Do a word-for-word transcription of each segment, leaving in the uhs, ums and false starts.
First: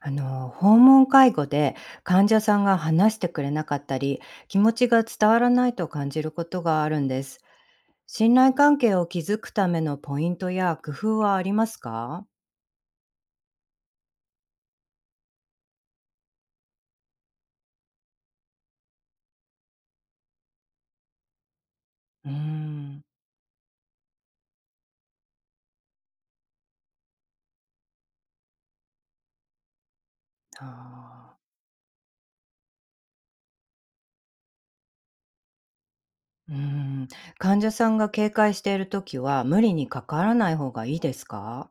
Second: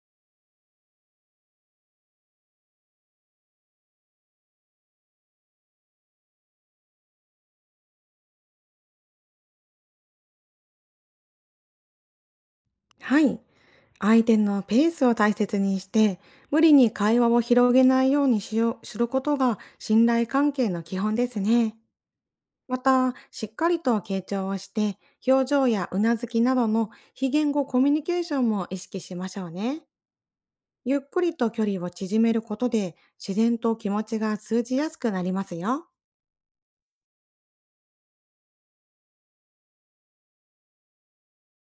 あの訪問介護で患者さんが話してくれなかったり、気持ちが伝わらないと感じることがあるんです。信頼関係を築くためのポイントや工夫はありますか？はい。相手のペースを大切にして、無理に会話を広げないようにしようすることが信頼関係の基本ですね。うーまん。た、しっかりと傾聴をして、表情やうなずきなどの非言語コミュニケーションも意識しましょうね。ゆっくありと距離を縮めることで、自然と気持ちが通じやすくなりますよ。ー。うーん。患者さんが警戒している時は無理に関わらない方がいいですか？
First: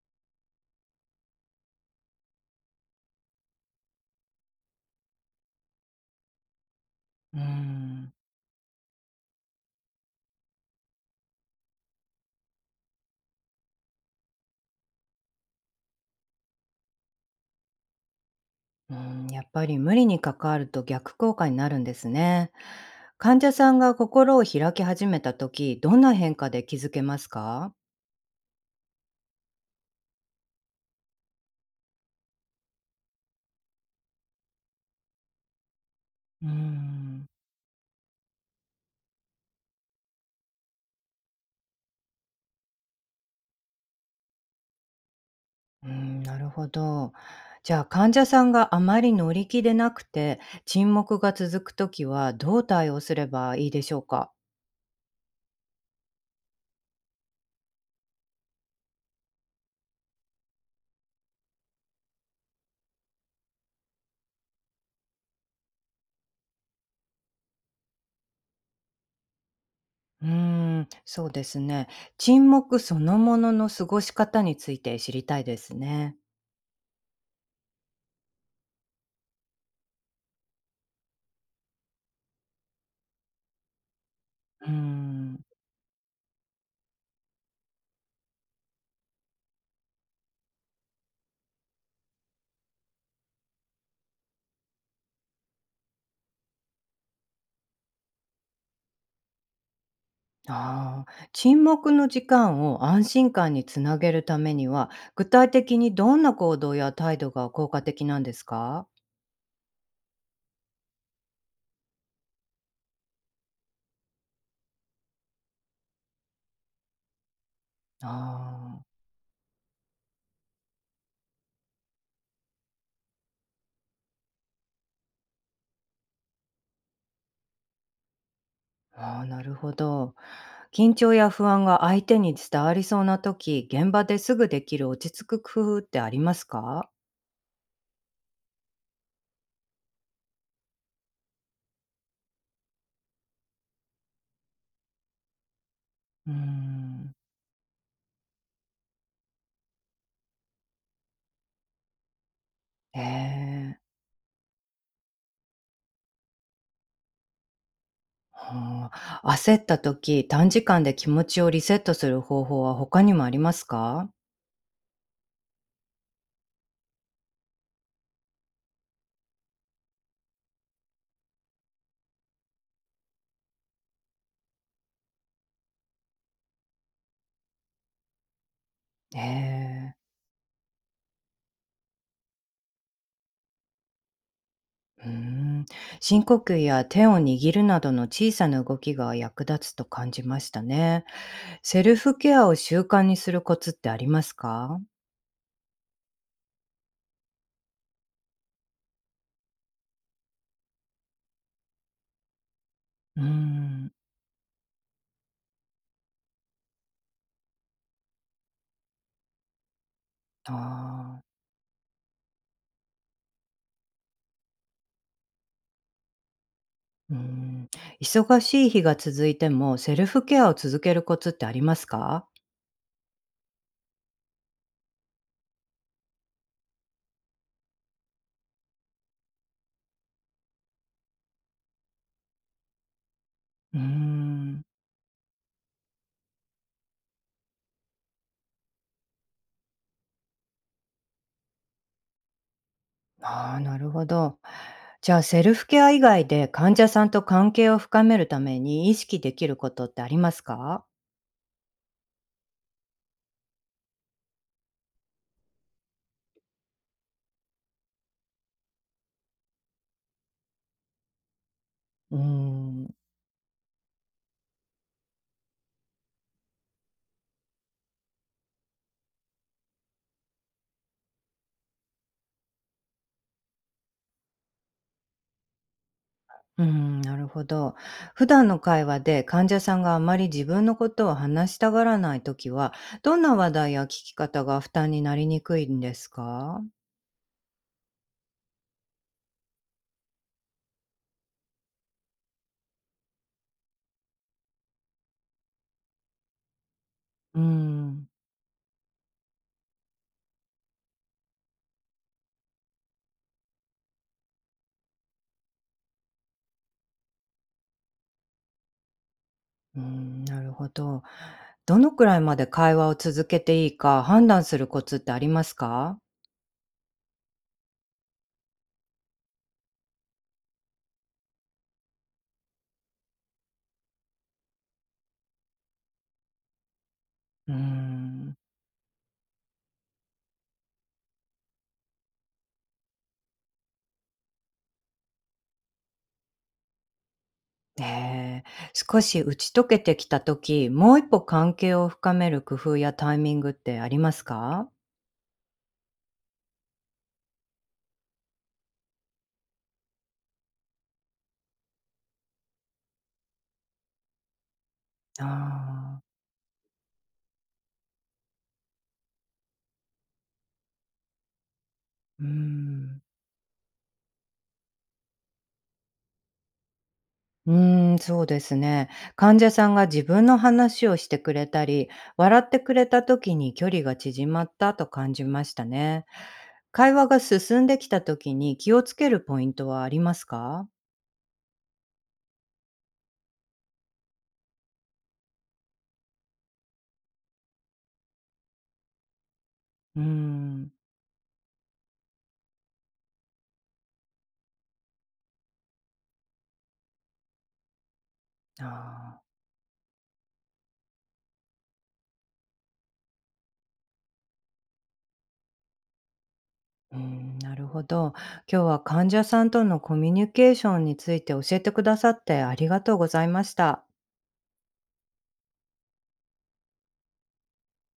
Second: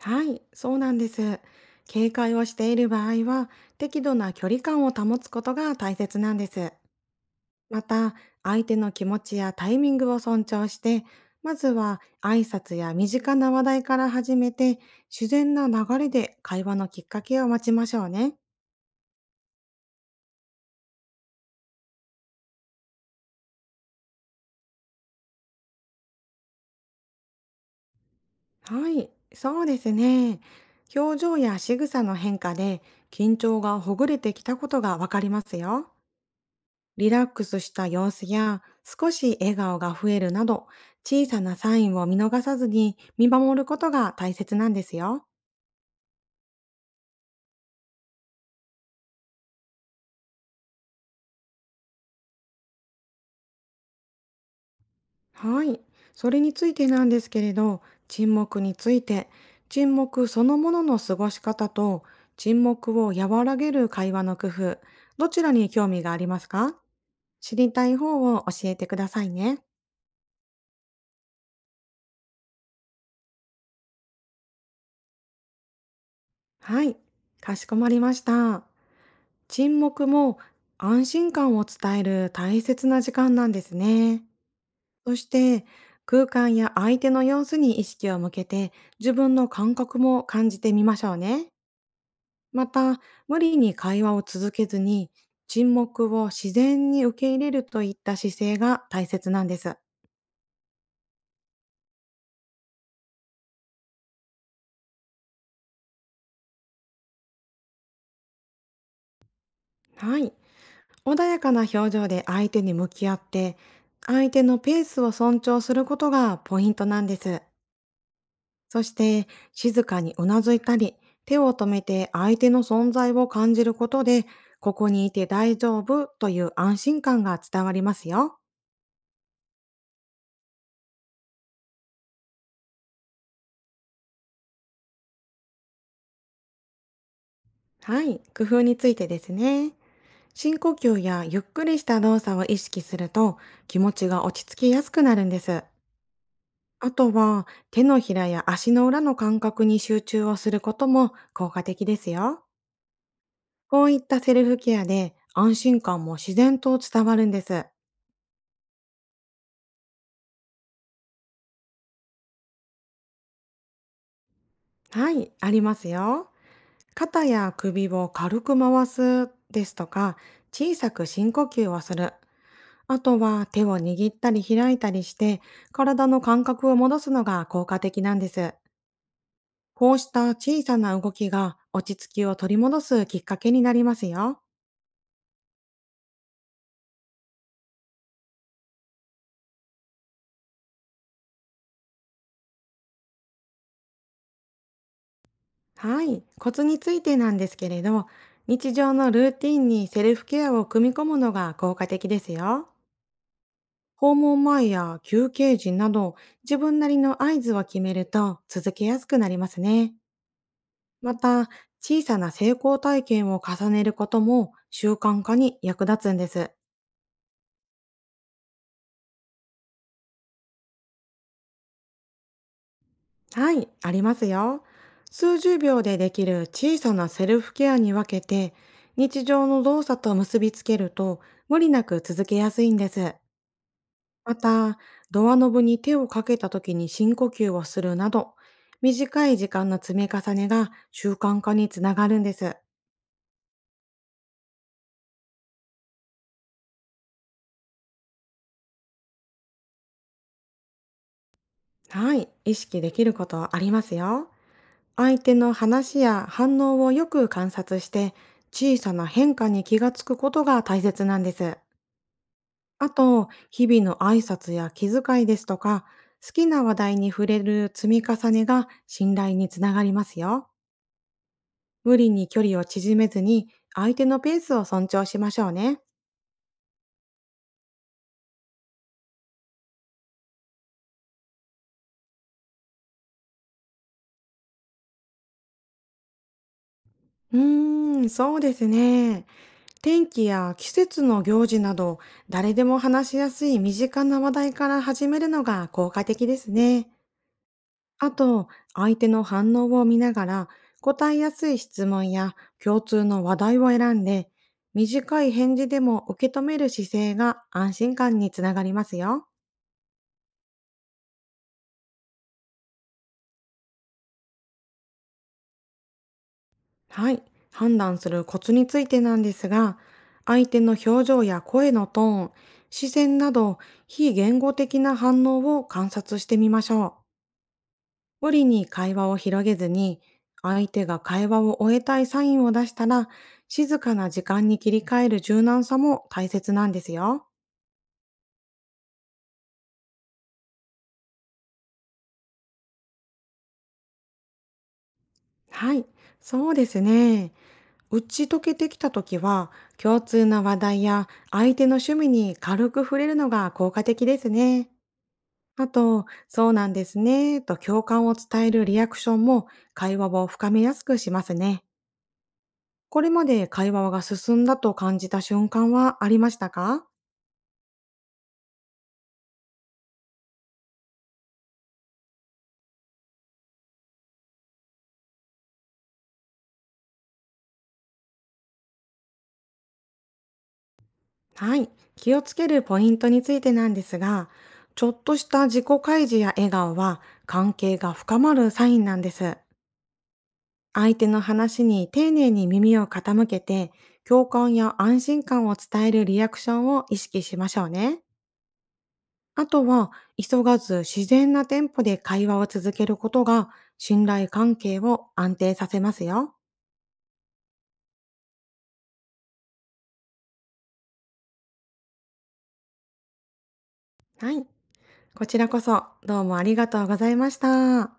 はい、そうなんです。警戒をしている場合は、適度な距離感を保つことが大切なんです。うーまん。た、相手の気持ちやタイミングを尊重して、まずは挨拶や身近な話題から始めて、自然な流れで会話のきっかけを待ちましょうね。うん、やっぱり無理に関わると逆効果になるんですね。患者さんが心を開き始めた時、どんな変化で気づけますか？はい、そうですね。表情や仕草の変化で緊張がほぐれてきたことがわかりますよ。うーリラッん、クスした様子や少し笑顔が増えるなど、小さなサインを見逃さずに見守ることが大切なんですよ。うーん、なるほど。じゃあ、患者さんがあまり乗り気でなくて、沈黙が続くときはどう対応すればいいでしょうか？はい。それについてなんですけれど、沈黙について、沈黙そのものの過ごし方と、沈黙を和らげる会話の工夫、どちらに興味がありますか？知りたい方を教えてくださいね。うーん、そうですね。沈黙そのものの過ごし方について知りたいですね。はい。かしこまりました。沈黙も安心感を伝える大切な時間なんですね。うーそしん。て、空間や相手の様子に意識を向けて、自分の感覚も感じてみましょうね。また、無理に会話を続けずに、沈黙を自然に受け入れるといった姿勢が大切なんです。あー、沈黙の時間を安心感につなげるためには、具体的にどんな行動や態度が効果的なんですか？はい。穏やかな表情で相手に向き合って、相手のペースを尊重することがポイントなんです。あそして、静かにうなずいたり、手を止めて相手の存在を感じることで、ここにいて大丈夫という安心感が伝わりますよ。あ、ああ、なるほど。緊張や不安が相手に伝わりそうな時、現場ですぐできる落ち着く工夫ってありますか？はい。工夫についてですね。深呼吸やゆっくりした動作を意識すると気持ちが落ち着きやすくなるんです。うーあとん。は手のひらや足の裏の感覚に集中をすることも効果的ですよ。ええ。こういったセルフケアで安心感も自然と伝わるんです。はあ。焦った時、短時間で気持ちをリセットする方法は他にもありますか？はい、ありますよ。肩や首を軽く回すですとか小さく深呼吸をする。あとは手を握ったり開いたりして体の感覚を戻すのが効果的なんです。えこえ。うした小さな動きが落ち着きを取り戻すきっかけになりますよ。うーん。深呼吸や手を握るなどの小さな動きが役立つと感じましたね。セルフケアを習慣にするコツってありますか？はい。コツについてなんですけれど、日常のルーティンにセルフケアを組み込むのが効果的ですよ。うーん。訪問前や休憩時など自分なりの合図を決めると続けやすくなりますね。あまあ。た、小さな成功体験を重ねることも習慣化に役立つんです。うーん、忙しい日が続いても、セルフケアを続けるコツってありますか？はい、ありますよ。数十秒でできる小さなセルフケアに分けて、日常の動作と結びつけると、無理なく続けやすいんです。うーまん、た、ドアノブに手をかけた時に深呼吸をするなど、短い時間の積み重ねが習慣化につながるんです。ああ、なるほど。じゃあ、セルフケア以外で患者さんと関係を深めるために意識できることってありますか？はい、意識できることはありますよ。相手の話や反応をよく観察して、小さな変化に気がつくことが大切なんです。うーあん、と、日々の挨拶や気遣いですとか、好きな話題に触れる積み重ねが信頼につながりますよ。無理に距離を縮めずに、相手のペースを尊重しましょうね。うーん、なるほど。普段の会話で患者さんがあまり自分のことを話したがらないときは、どんな話題や聞き方が負担になりにくいんですか？うーん、そうですね。天気や季節の行事など、誰でも話しやすい身近な話題から始めるのが効果的ですね。うーん。あと、相手の反応を見ながら、答えやすい質問や共通の話題を選んで、短い返事でも受け止める姿勢が安心感につながりますよ。うーん、なるほど。どのくらいまで会話を続けていいか判断するコツってありますか？はい。判断するコツについてなんですが、相手の表情や声のトーン、視線など非言語的な反応を観察してみましょう。うー無ん。理に会話を広げずに、相手が会話を終えたいサインを出したら、静かな時間に切り替える柔軟さも大切なんですよ。ええ、少し打ち解けてきた時、もう一歩関係を深める工夫やタイミングってありますか？はい、そうですね。打ち解けてきた時は、共通な話題や相手の趣味に軽く触れるのが効果的ですね。あああと、そうなんですね、と共感を伝えるリアクションも会話を深めやすくしますね。ー、うーこん。れまで会話が進んだと感じた瞬間はありましたか？うーん、そうですね。患者さんが自分の話をしてくれたり、笑ってくれた時に距離が縮まったと感じましたね。会話が進んできた時に気をつけるポイントはありますか？はい。気をつけるポイントについてなんですが、ちょっとした自己開示や笑顔は関係が深まるサインなんです。うーん。相手の話に丁寧に耳を傾けて、共感や安心感を伝えるリアクションを意識しましょうね。ああとは、急がず自然なテンポで会話を続けることが、信頼関係を安定させますよ。ー、うーん、なるほど。今日は患者さんとのコミュニケーションについて教えてくださってありがとうございました。はい。こちらこそ、どうもありがとうございました。